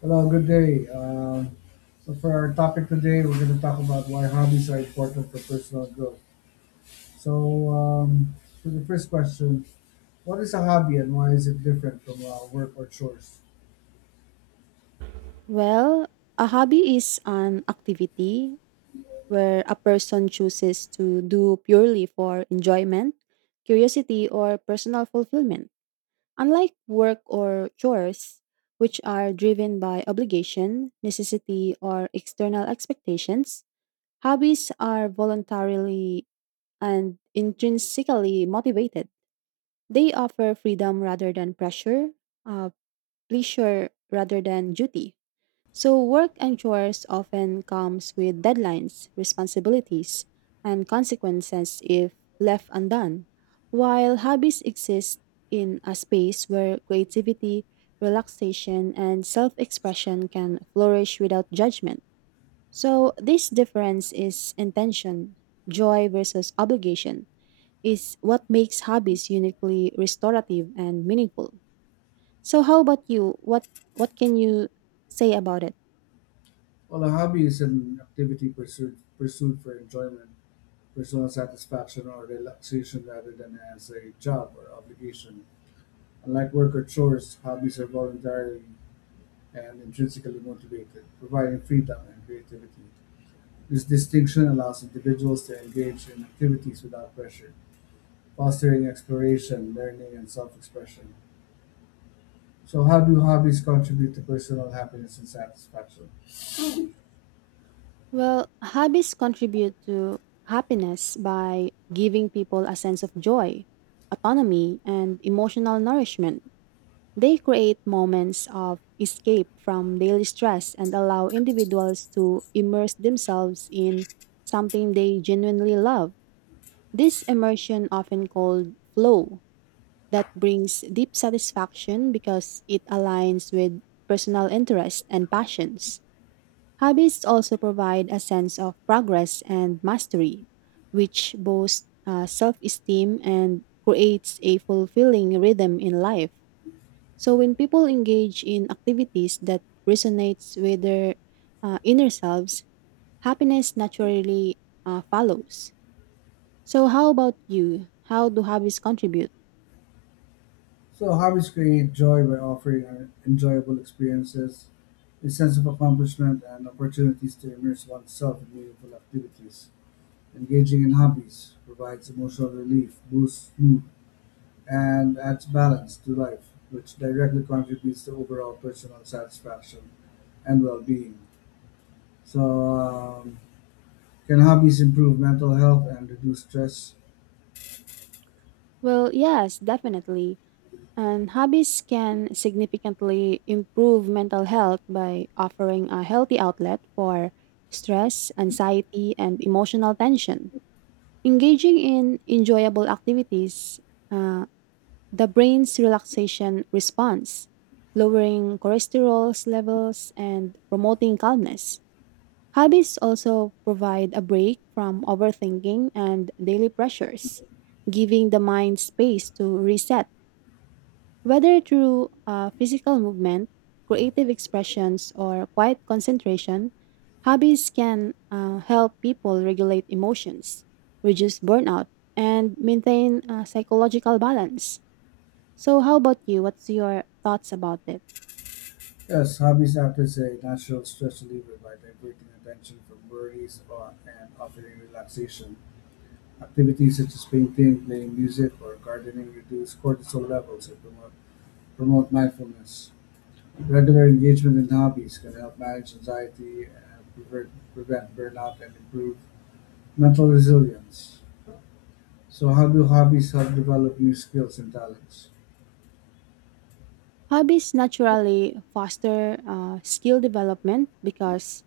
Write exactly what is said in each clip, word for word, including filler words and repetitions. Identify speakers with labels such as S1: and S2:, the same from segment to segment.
S1: Hello, good day. Um, so for our topic today, we're going to talk about why hobbies are important for personal growth. So um, for the first question, what is a hobby and why is it different from uh, work or chores?
S2: Well, a hobby is an activity where a person chooses to do purely for enjoyment, curiosity, or personal fulfillment. Unlike work or chores, which are driven by obligation, necessity, or external expectations, hobbies are voluntarily and intrinsically motivated. They offer freedom rather than pressure, uh, pleasure rather than duty. So work and chores often comes with deadlines, responsibilities, and consequences if left undone, while hobbies exist in a space where creativity, relaxation, and self-expression can flourish without judgment. So this difference is intention, joy versus obligation is what makes hobbies uniquely restorative and meaningful. So how about you? What what can you say about it?
S1: Well, a hobby is an activity pursued pursued for enjoyment, personal satisfaction, or relaxation rather than as a job or obligation. Unlike work or chores, hobbies are voluntary and intrinsically motivated, providing freedom and creativity. This distinction allows individuals to engage in activities without pressure, fostering exploration, learning, and self-expression. So, how do hobbies contribute to personal happiness and satisfaction?
S2: Well, hobbies contribute to happiness by giving people a sense of joy, autonomy, and emotional nourishment. They create moments of escape from daily stress and allow individuals to immerse themselves in something they genuinely love. This immersion, often called flow, that brings deep satisfaction because it aligns with personal interest and passions. Hobbies also provide a sense of progress and mastery, which boosts uh, self esteem and creates a fulfilling rhythm in life. So, when people engage in activities that resonates with their uh, inner selves, happiness naturally uh, follows. So, how about you? How do hobbies contribute?
S1: So, hobbies create joy by offering uh, enjoyable experiences, a sense of accomplishment, and opportunities to immerse oneself in meaningful activities. Engaging in hobbies provides emotional relief, boosts mood, and adds balance to life, which directly contributes to overall personal satisfaction and well being. So, um, can hobbies improve mental health and reduce stress?
S2: Well, yes, definitely. And hobbies can significantly improve mental health by offering a healthy outlet for stress, anxiety, and emotional tension. Engaging in enjoyable activities, uh, the brain's relaxation response, lowering cholesterol levels, and promoting calmness. Hobbies also provide a break from overthinking and daily pressures, giving the mind space to reset whether through uh, physical movement, creative expressions, or quiet concentration, hobbies can uh, help people regulate emotions, reduce burnout, and maintain uh, psychological balance. So, how about you? What's your thoughts about it?
S1: Yes, hobbies act as a natural stress reliever by diverting attention from worries or, and offering relaxation. Activities such as painting, playing music, or gardening reduce cortisol levels and promote, promote mindfulness. Regular engagement in hobbies can help manage anxiety, and prevent, prevent burnout, and improve mental resilience. So, how do hobbies help develop new skills and talents?
S2: Hobbies naturally foster uh, skill development because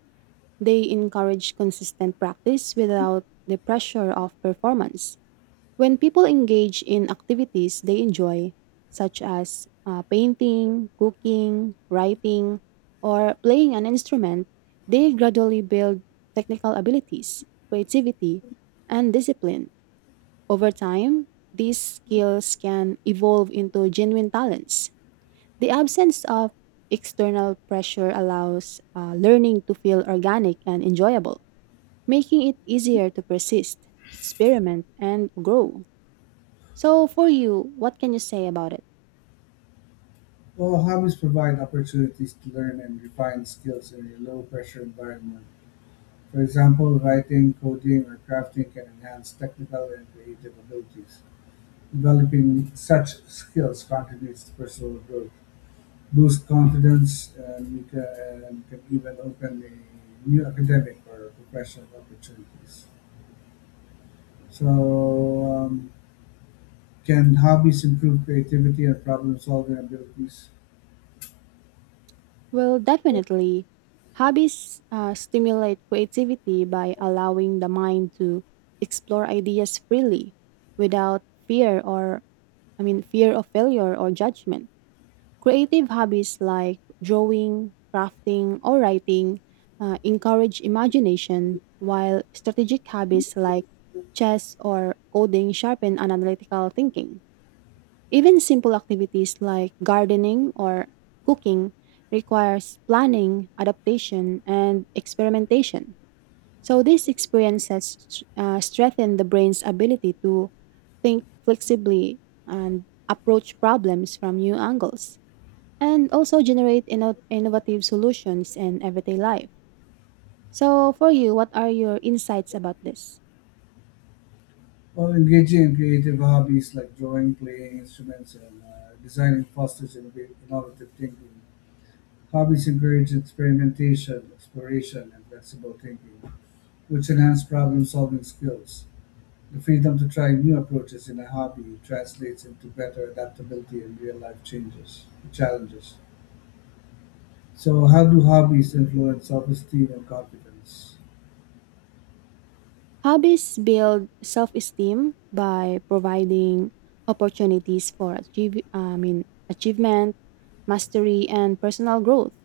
S2: they encourage consistent practice without the pressure of performance. When people engage in activities they enjoy, such as uh, painting, cooking, writing, or playing an instrument, they gradually build technical abilities, creativity, and discipline. Over time, these skills can evolve into genuine talents. The absence of external pressure allows uh, learning to feel organic and enjoyable, making it easier to persist, experiment, and grow. So, for you, what can you say about it?
S1: Well, hobbies provide opportunities to learn and refine skills in a low pressure environment. For example, writing, coding, or crafting can enhance technical and creative abilities. Developing such skills contributes to personal growth boost confidence and you can, and can even open a new academic or professional opportunities. So, um, can hobbies improve creativity and problem solving abilities?
S2: Well, definitely, hobbies uh, stimulate creativity by allowing the mind to explore ideas freely without fear or, I mean, fear of failure or judgment. Creative hobbies like drawing, crafting, or writing uh, encourage imagination, while strategic hobbies like chess or coding sharpen analytical thinking. Even simple activities like gardening or cooking requires planning, adaptation, and experimentation. So these experiences uh, strengthen the brain's ability to think flexibly and approach problems from new angles and also generate inno- innovative solutions in everyday life. So for you, what are your insights about this?
S1: Well, engaging in creative hobbies like drawing, playing instruments, and uh, designing fosters innov- innovative thinking. Hobbies encourage experimentation, exploration, and flexible thinking, which enhance problem solving skills. The freedom to try new approaches in a hobby translates into better adaptability in real life changes challenges. So, how do hobbies influence self esteem and confidence?
S2: Hobbies build self esteem by providing opportunities for achieve, I mean, achievement, mastery, and personal growth.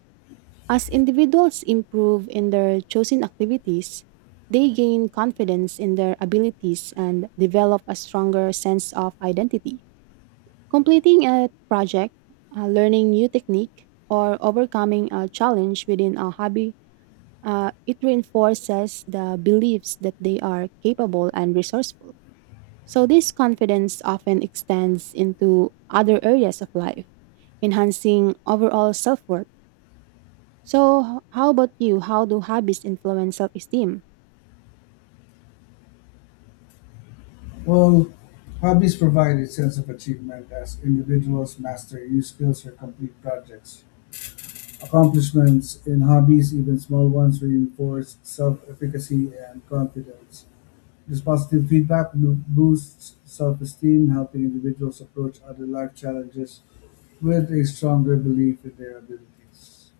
S2: As individuals improve in their chosen activities, they gain confidence in their abilities and develop a stronger sense of identity. Completing a project, uh, learning new technique, or overcoming a challenge within a hobby uh, it reinforces the beliefs that they are capable and resourceful. So, this confidence often extends into other areas of life, enhancing overall self worth. So, how about you? How do hobbies influence self esteem?
S1: Well, hobbies provide a sense of achievement as individuals master new skills or complete projects. Accomplishments in hobbies, even small ones, reinforce self efficacy and confidence. This positive feedback loop boosts self esteem, helping individuals approach other life challenges with a stronger belief in their abilities.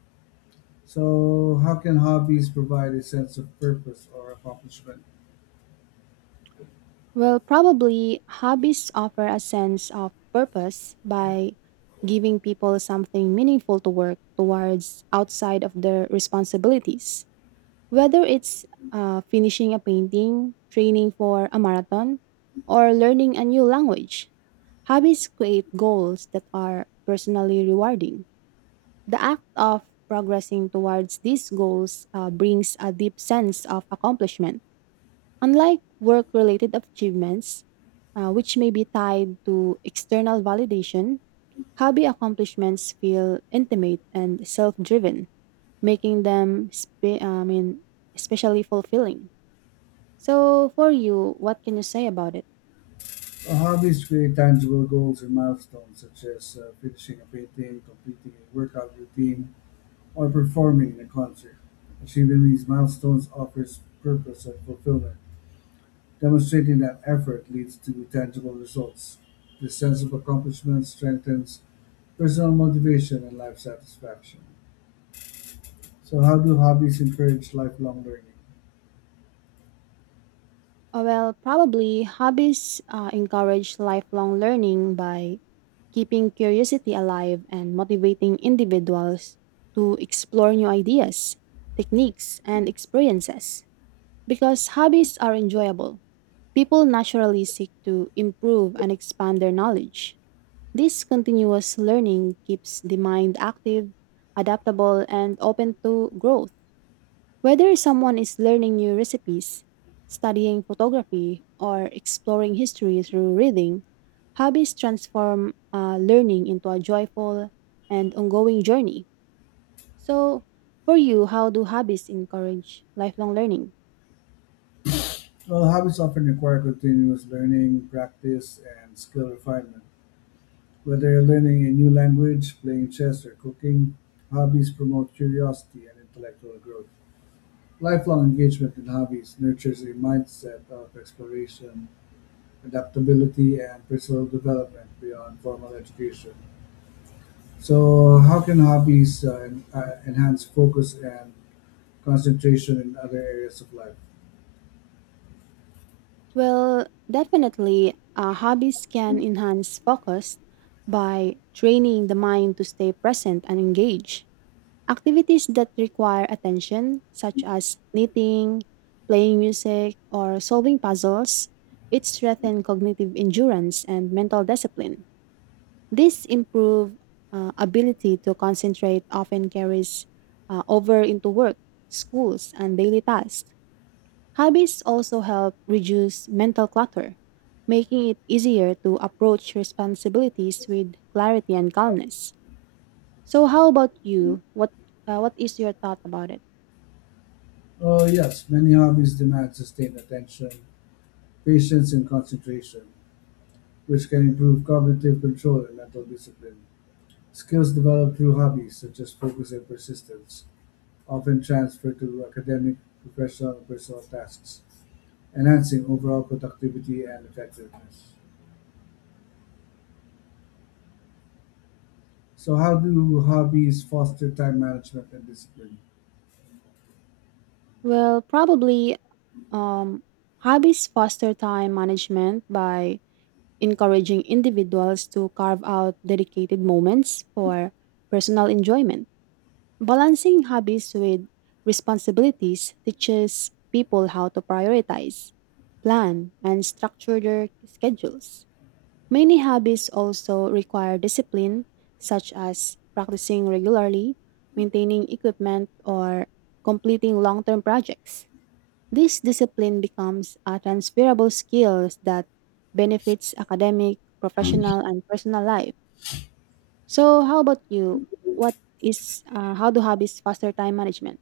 S1: So, how can hobbies provide a sense of purpose or accomplishment?
S2: Well, probably hobbies offer a sense of purpose by giving people something meaningful to work towards outside of their responsibilities. Whether it's uh, finishing a painting, training for a marathon, or learning a new language, hobbies create goals that are personally rewarding. The act of progressing towards these goals uh, brings a deep sense of accomplishment. Unlike work related achievements, uh, which may be tied to external validation, hobby accomplishments feel intimate and self driven, making them spe- uh, I mean, especially fulfilling. So, for you, what can you say about it?
S1: Well, hobbies create tangible goals and milestones, such as uh, finishing a painting, completing a workout routine, or performing in a concert. Achieving these milestones offers purpose and fulfillment, demonstrating that effort leads to tangible results. This sense of accomplishment strengthens personal motivation and life satisfaction. So, how do hobbies encourage lifelong learning?
S2: Uh, well, probably hobbies uh, encourage lifelong learning by keeping curiosity alive and motivating individuals to explore new ideas, techniques, and experiences. Because hobbies are enjoyable, people naturally seek to improve and expand their knowledge. This continuous learning keeps the mind active, adaptable, and open to growth. Whether someone is learning new recipes, studying photography, or exploring history through reading, hobbies transform uh, learning into a joyful and ongoing journey. So, for you, how do hobbies encourage lifelong learning?
S1: Well, hobbies often require continuous learning, practice, and skill refinement. Whether you're learning a new language, playing chess, or cooking, hobbies promote curiosity and intellectual growth. Lifelong engagement in hobbies nurtures a mindset of exploration, adaptability, and personal development beyond formal education. So, how can hobbies uh, en- uh, enhance focus and concentration in other areas of life?
S2: Well, definitely, uh, hobbies can enhance focus by training the mind to stay present and engaged. Activities that require attention, such as knitting, playing music, or solving puzzles, it strengthen cognitive endurance and mental discipline. This improved uh, ability to concentrate often carries uh, over into work, schools, and daily tasks. Hobbies also help reduce mental clutter, making it easier to approach responsibilities with clarity and calmness. So, how about you? What uh, what is your thought about it?
S1: Uh, yes, many hobbies demand sustained attention, patience, and concentration, which can improve cognitive control and mental discipline. Skills developed through hobbies, such as focus and persistence, often transfer to academic, professional, and personal tasks, enhancing overall productivity and effectiveness. So, how do hobbies foster time management and discipline?
S2: Well, probably um, hobbies foster time management by encouraging individuals to carve out dedicated moments for personal enjoyment. Balancing hobbies with responsibilities teaches people how to prioritize, plan, and structure their schedules. Many hobbies also require discipline, such as practicing regularly, maintaining equipment, or completing long term projects. This discipline becomes a transferable skill that benefits academic, professional, and personal life. So, how about you? What is uh, How do hobbies foster time management?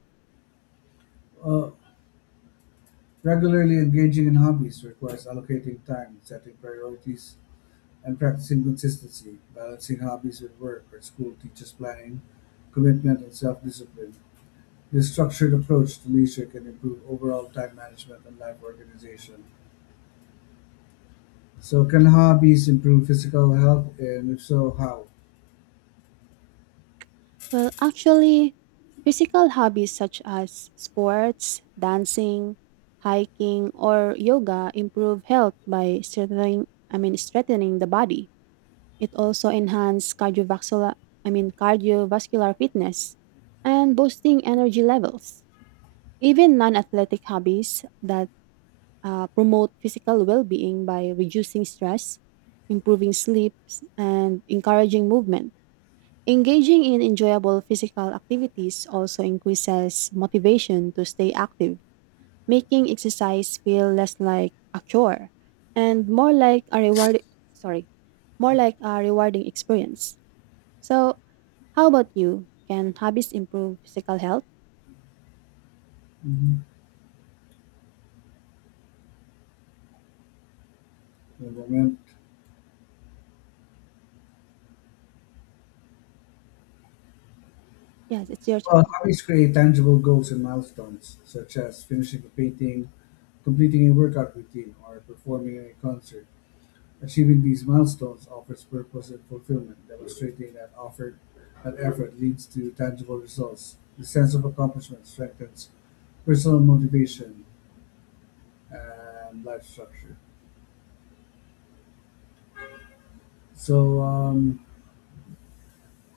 S1: Uh, Regularly engaging in hobbies requires allocating time, setting priorities, and practicing consistency, balancing hobbies with work or school teaches planning, commitment, and self discipline. This structured approach to leisure can improve overall time management and life organization. So, can hobbies improve physical health, and if so, how?
S2: Well, actually, physical hobbies such as sports, dancing, hiking, or yoga improve health by strengthening I mean strengthening the body. It also enhances cardiovascular I mean cardiovascular fitness and boosting energy levels. Even non-athletic hobbies that uh, promote physical well-being by reducing stress, improving sleep, and encouraging movement. Engaging in enjoyable physical activities also increases motivation to stay active, making exercise feel less like a chore and more like a reward sorry, more like a rewarding experience. So, how about you? Can hobbies improve physical health?
S1: Hmm, moment.
S2: Yes, it's your
S1: Well,
S2: turn.
S1: hobbies create tangible goals and milestones, such as finishing a painting, completing a workout routine, or performing in a concert. Achieving these milestones offers purpose and fulfillment, demonstrating that offered and effort leads to tangible results. The sense of accomplishment strengthens personal motivation and life structure. So, um,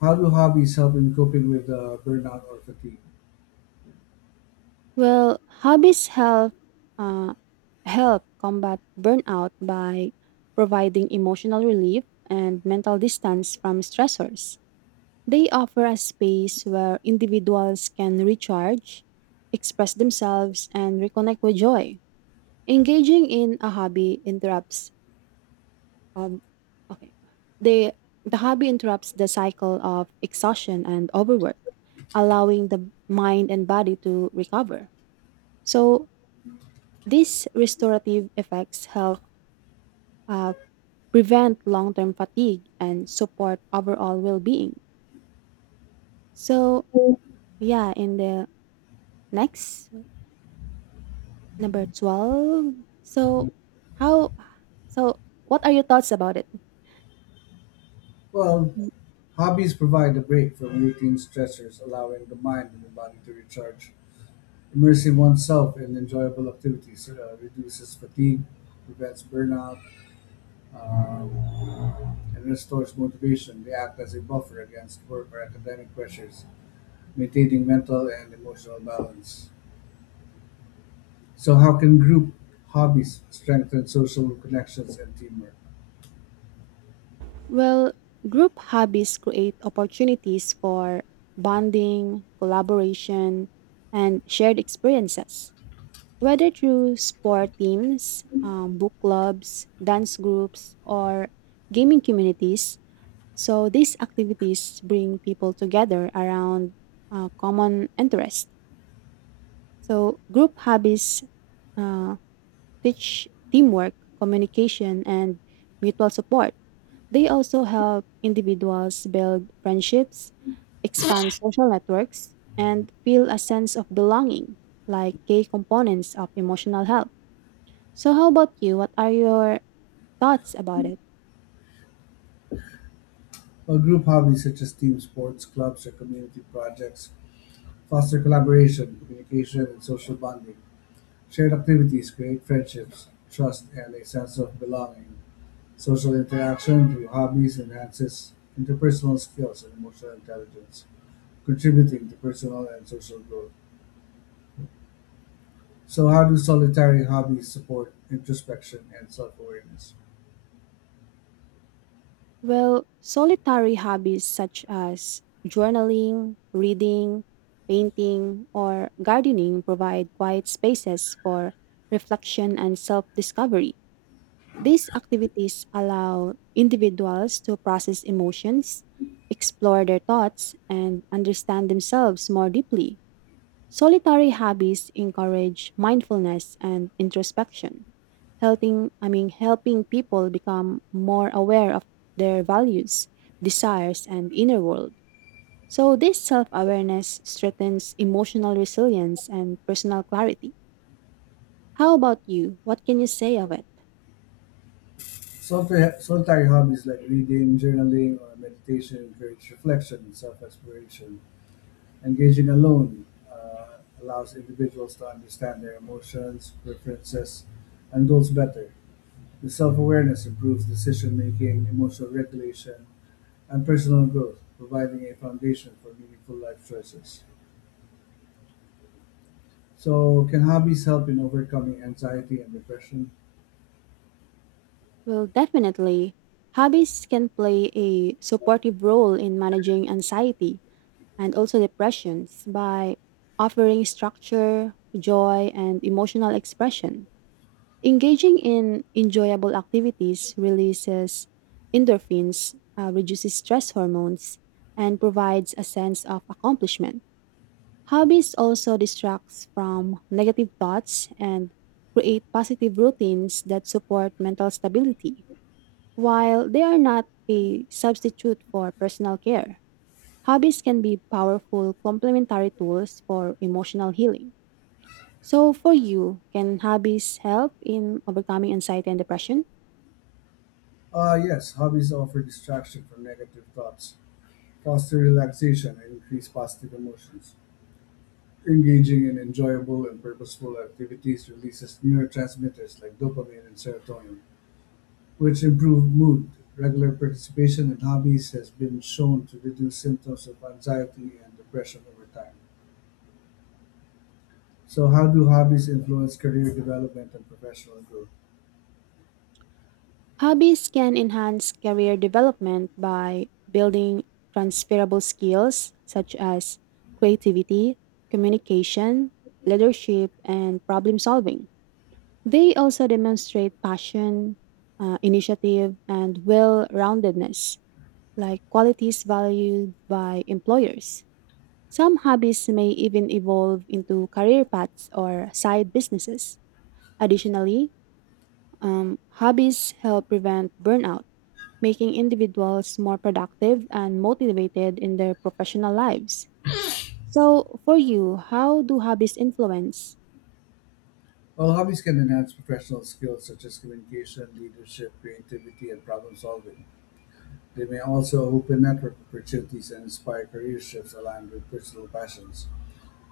S1: how do hobbies help in coping with uh, burnout or fatigue?
S2: Well, hobbies help uh, help combat burnout by providing emotional relief and mental distance from stressors. They offer a space where individuals can recharge, express themselves, and reconnect with joy. Engaging in a hobby interrupts um okay. They the hobby interrupts the cycle of exhaustion and overwork, allowing the mind and body to recover. So, these restorative effects help uh, prevent long term fatigue and support overall well being. So, yeah, in the next number twelve. So, how, so what are your thoughts about it?
S1: Well, hobbies provide a break from routine stressors, allowing the mind and the body to recharge. Immersing oneself in enjoyable activities uh, reduces fatigue, prevents burnout, um, and restores motivation. They act as a buffer against work or academic pressures, maintaining mental and emotional balance. So, how can group hobbies strengthen social connections and teamwork?
S2: Well, group hobbies create opportunities for bonding, collaboration, and shared experiences. Whether through sport teams, um, book clubs, dance groups, or gaming communities, so these activities bring people together around uh, common interests. So group hobbies uh, teach teamwork, communication, and mutual support. They also help individuals build friendships, expand social networks, and feel a sense of belonging, like key components of emotional health. So, how about you? What are your thoughts about it?
S1: Well, group hobbies such as team sports, clubs, or community projects foster collaboration, communication, and social bonding. Shared activities create friendships, trust, and a sense of belonging. Social interaction through hobbies enhances interpersonal skills and emotional intelligence, contributing to personal and social growth. So, how do solitary hobbies support introspection and self awareness?
S2: Well, solitary hobbies such as journaling, reading, painting, or gardening provide quiet spaces for reflection and self discovery. These activities allow individuals to process emotions, explore their thoughts, and understand themselves more deeply. Solitary hobbies encourage mindfulness and introspection, helping I mean helping people become more aware of their values, desires and inner world. So this self-awareness strengthens emotional resilience and personal clarity. How about you? What can you say of it?
S1: Solitary hobbies like reading, journaling, or meditation encourage reflection and self exploration. Engaging alone uh, allows individuals to understand their emotions, preferences, and goals better. The self awareness improves decision making, emotional regulation, and personal growth, providing a foundation for meaningful life choices. So, can hobbies help in overcoming anxiety and depression?
S2: Well, definitely. Hobbies can play a supportive role in managing anxiety and also depressions by offering structure, joy, and emotional expression. Engaging in enjoyable activities releases endorphins, uh, reduces stress hormones, and provides a sense of accomplishment. Hobbies also distracts from negative thoughts and create positive routines that support mental stability, while they are not a substitute for personal care. Hobbies can be powerful complementary tools for emotional healing. So, for you, can hobbies help in overcoming anxiety and depression?
S1: Uh, yes, hobbies offer distraction from negative thoughts, foster relaxation, and increase positive emotions. Engaging in enjoyable and purposeful activities releases neurotransmitters like dopamine and serotonin, which improve mood. Regular participation in hobbies has been shown to reduce symptoms of anxiety and depression over time. So, how do hobbies influence career development and professional growth?
S2: Hobbies can enhance career development by building transferable skills such as creativity, communication, leadership, and problem solving. They also demonstrate passion, uh, initiative, and well roundedness, like qualities valued by employers. Some hobbies may even evolve into career paths or side businesses. Additionally, um, hobbies help prevent burnout, making individuals more productive and motivated in their professional lives. So, for you, how do hobbies influence?
S1: While hobbies can enhance professional skills such as communication, leadership, creativity, and problem solving, they may also open network opportunities and inspire career shifts aligned with personal passions.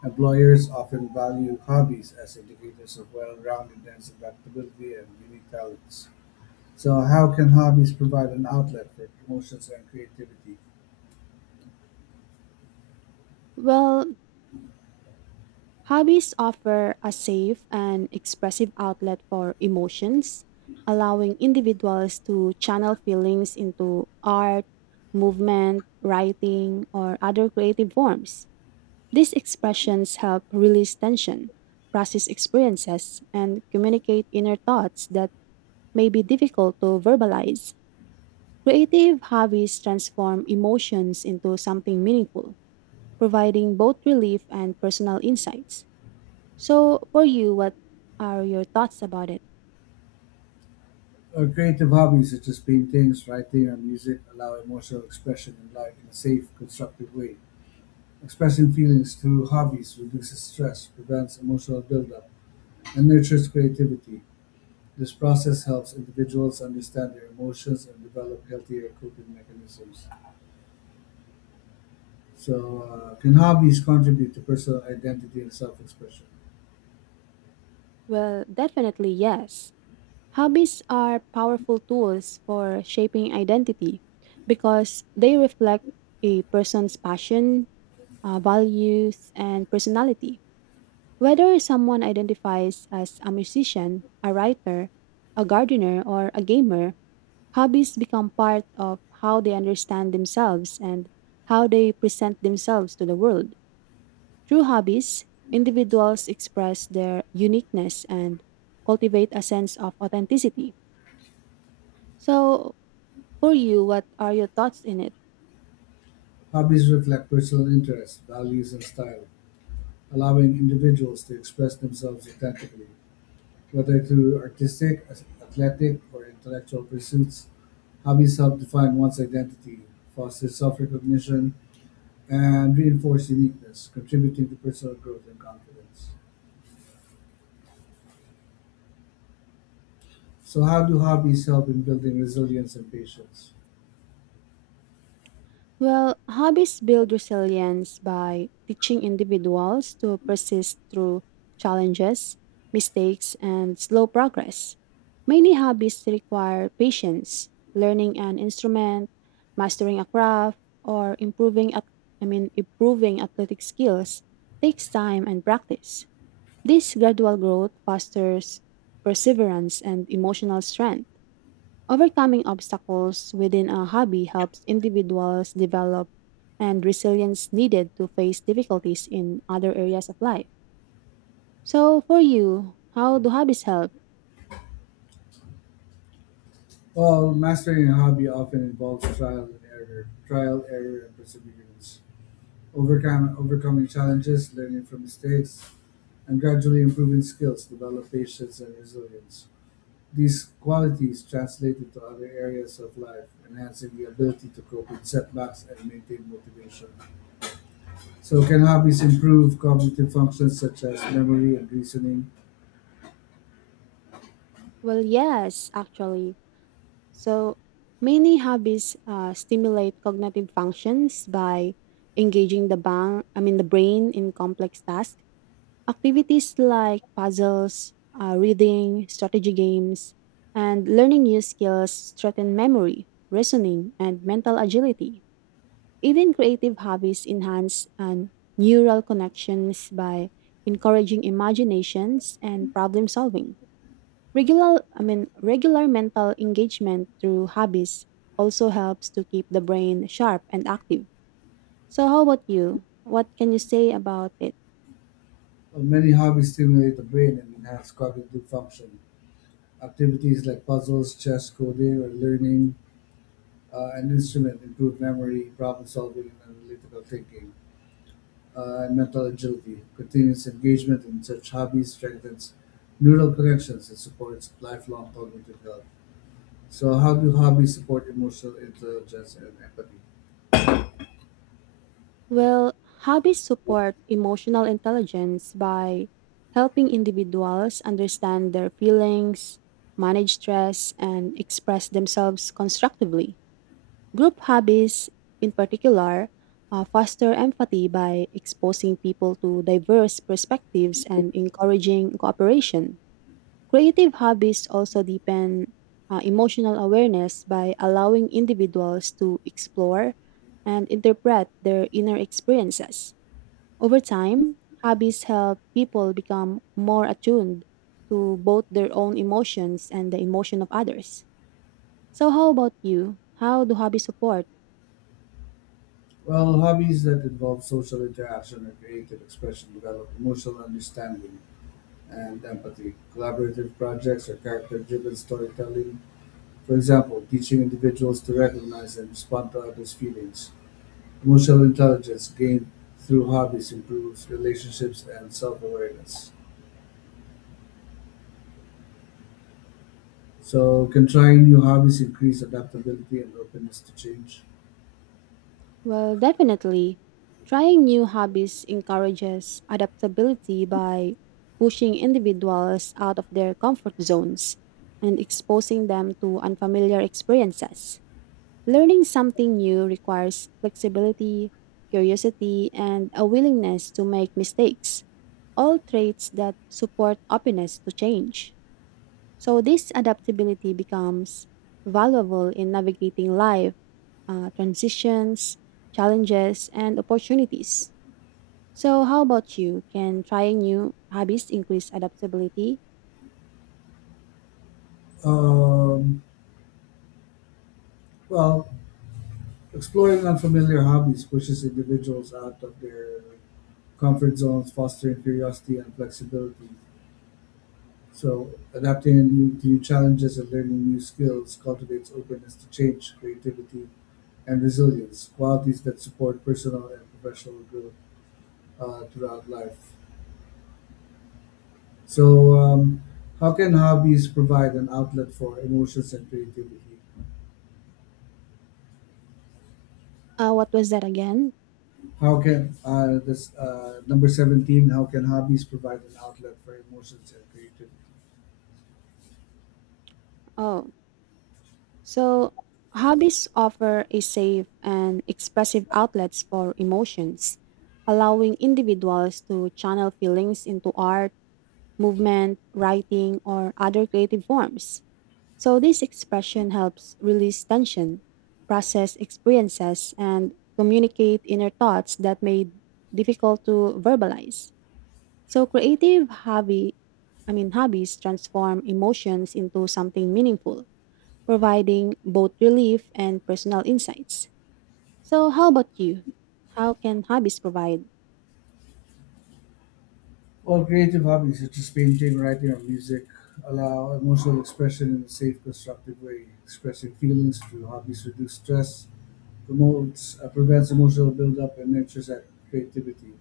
S1: Employers often value hobbies as indicators of well roundedness, adaptability, and unique talents. So, how can hobbies provide an outlet for emotions and creativity?
S2: Well, hobbies offer a safe and expressive outlet for emotions, allowing individuals to channel feelings into art, movement, writing, or other creative forms. These expressions help release tension, process experiences, and communicate inner thoughts that may be difficult to verbalize. Creative hobbies transform emotions into something meaningful, providing both relief and personal insights. So, for you, what are your thoughts about it?
S1: Or creative hobbies such as paintings, writing, or music allow emotional expression in life in a safe, constructive way. Expressing feelings through hobbies reduces stress, prevents emotional buildup, and nurtures creativity. This process helps individuals understand their emotions and develop healthier coping mechanisms. So, uh, can hobbies contribute to personal identity and self expression?
S2: Well, definitely yes. Hobbies are powerful tools for shaping identity because they reflect a person's passion, uh, values, and personality. Whether someone identifies as a musician, a writer, a gardener, or a gamer, hobbies become part of how they understand themselves and how they present themselves to the world. Through hobbies, individuals express their uniqueness and cultivate a sense of authenticity. So, for you, what are your thoughts in it?
S1: Hobbies reflect personal interests, values, and style, allowing individuals to express themselves authentically. Whether through artistic, athletic, or intellectual pursuits, hobbies help define one's identity, foster self recognition, and reinforce uniqueness, contributing to personal growth and confidence. So, how do hobbies help in building resilience and patience?
S2: Well, hobbies build resilience by teaching individuals to persist through challenges, mistakes, and slow progress. Many hobbies require patience, learning an instrument, mastering a craft, or improving at I mean improving athletic skills takes time and practice. This gradual growth fosters perseverance and emotional strength. Overcoming obstacles within a hobby helps individuals develop and resilience needed to face difficulties in other areas of life. So, for you, how do hobbies help?
S1: Well, mastering a hobby often involves trial and error, trial, error, and perseverance. Overcome, overcoming challenges, learning from mistakes, and gradually improving skills develop patience and resilience. These qualities translate into other areas of life, enhancing the ability to cope with setbacks and maintain motivation. So can hobbies improve cognitive functions such as memory and reasoning?
S2: Well, yes, actually. So, many hobbies uh, stimulate cognitive functions by engaging the bang, I mean the brain in complex tasks. Activities like puzzles, uh, reading, strategy games, and learning new skills strengthen memory, reasoning, and mental agility. Even creative hobbies enhance and neural connections by encouraging imaginations and problem solving. Regular, I mean, regular mental engagement through hobbies also helps to keep the brain sharp and active. So, how about you? What can you say about it?
S1: Well, many hobbies stimulate the brain and enhance cognitive function. Activities like puzzles, chess, coding, or learning uh, an instrument improve memory, problem solving, and analytical thinking, uh, and mental agility. Continuous engagement in such hobbies strengthens neural connections and supports lifelong cognitive health. So, how do hobbies support emotional intelligence and empathy?
S2: Well, hobbies support emotional intelligence by helping individuals understand their feelings, manage stress, and express themselves constructively. Group hobbies, in particular, uh, foster empathy by exposing people to diverse perspectives and encouraging cooperation. Creative hobbies also deepen uh, emotional awareness by allowing individuals to explore and interpret their inner experiences. Over time, hobbies help people become more attuned to both their own emotions and the emotion of others. So, how about you? How do hobbies support?
S1: Well, hobbies that involve social interaction or creative expression develop emotional understanding and empathy. Collaborative projects or character driven storytelling, for example, teaching individuals to recognize and respond to others' feelings. Emotional intelligence gained through hobbies improves relationships and self awareness. So, can trying new hobbies increase adaptability and openness to change?
S2: Well, definitely. Trying new hobbies encourages adaptability by pushing individuals out of their comfort zones and exposing them to unfamiliar experiences. Learning something new requires flexibility, curiosity, and a willingness to make mistakes, all traits that support openness to change. So, this adaptability becomes valuable in navigating life uh, transitions, challenges, and opportunities. So, how about you? Can trying new hobbies increase adaptability?
S1: Um, well, exploring unfamiliar hobbies pushes individuals out of their Comfort zones foster curiosity and flexibility, so adapting anew to new challenges and learning new skills cultivates openness to change, creativity, and resilience, qualities that support personal and professional growth uh, throughout life. So, um, how can hobbies provide an outlet for emotions and creativity?
S2: Uh, what was that again?
S1: How can uh, this uh, number seventeen? How can hobbies provide an outlet for emotions and creativity?
S2: Oh, so hobbies offer a safe and expressive outlets for emotions, allowing individuals to channel feelings into art, movement, writing, or other creative forms. So, this expression helps release tension, process experiences, and communicate inner thoughts that may difficult to verbalize. So, creative hobby, I mean hobbies transform emotions into something meaningful, providing both relief and personal insights. So, how about you? How can hobbies provide?
S1: Well, creative hobbies such as painting, writing, or music allow emotional expression in a safe, constructive way. Expressing feelings through hobbies reduces stress, promotes, uh, prevents emotional buildup, and nurtures that creativity.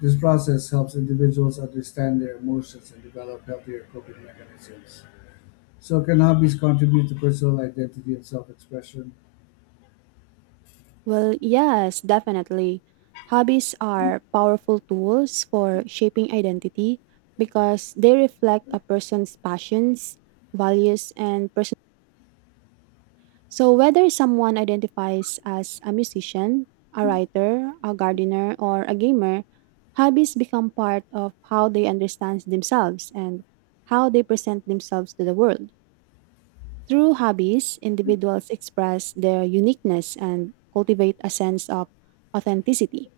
S1: This process helps individuals understand their emotions and develop healthier coping mechanisms. So, can hobbies contribute to personal identity and self expression?
S2: Well, yes, definitely. Hobbies are powerful tools for shaping identity because they reflect a person's passions, values, and person. So, whether someone identifies as a musician, a writer, a gardener, or a gamer, hobbies become part of how they understand themselves and how they present themselves to the world. Through hobbies, individuals express their uniqueness and cultivate a sense of authenticity.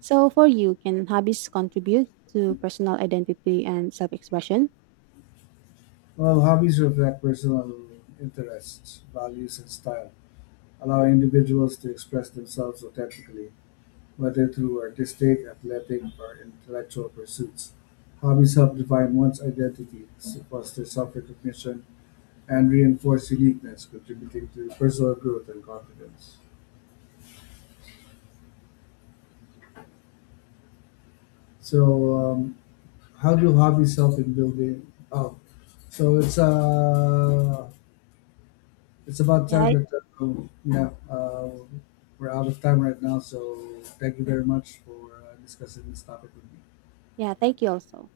S2: So, for you, can hobbies contribute to personal identity and self expression?
S1: Well, hobbies reflect personal interests, values, and style, allowing individuals to express themselves authentically, whether through artistic, athletic, or intellectual pursuits. Hobbies help define one's identity, s- foster self recognition, and reinforce uniqueness, contributing to personal growth and confidence. So, um, how do hobbies help in building? Oh, so it's uh, it's about
S2: Yeah,
S1: time
S2: I-
S1: that uh, yeah, uh, we're out of time right now. So, thank you very much for uh, discussing this topic with me.
S2: yeah, thank you also.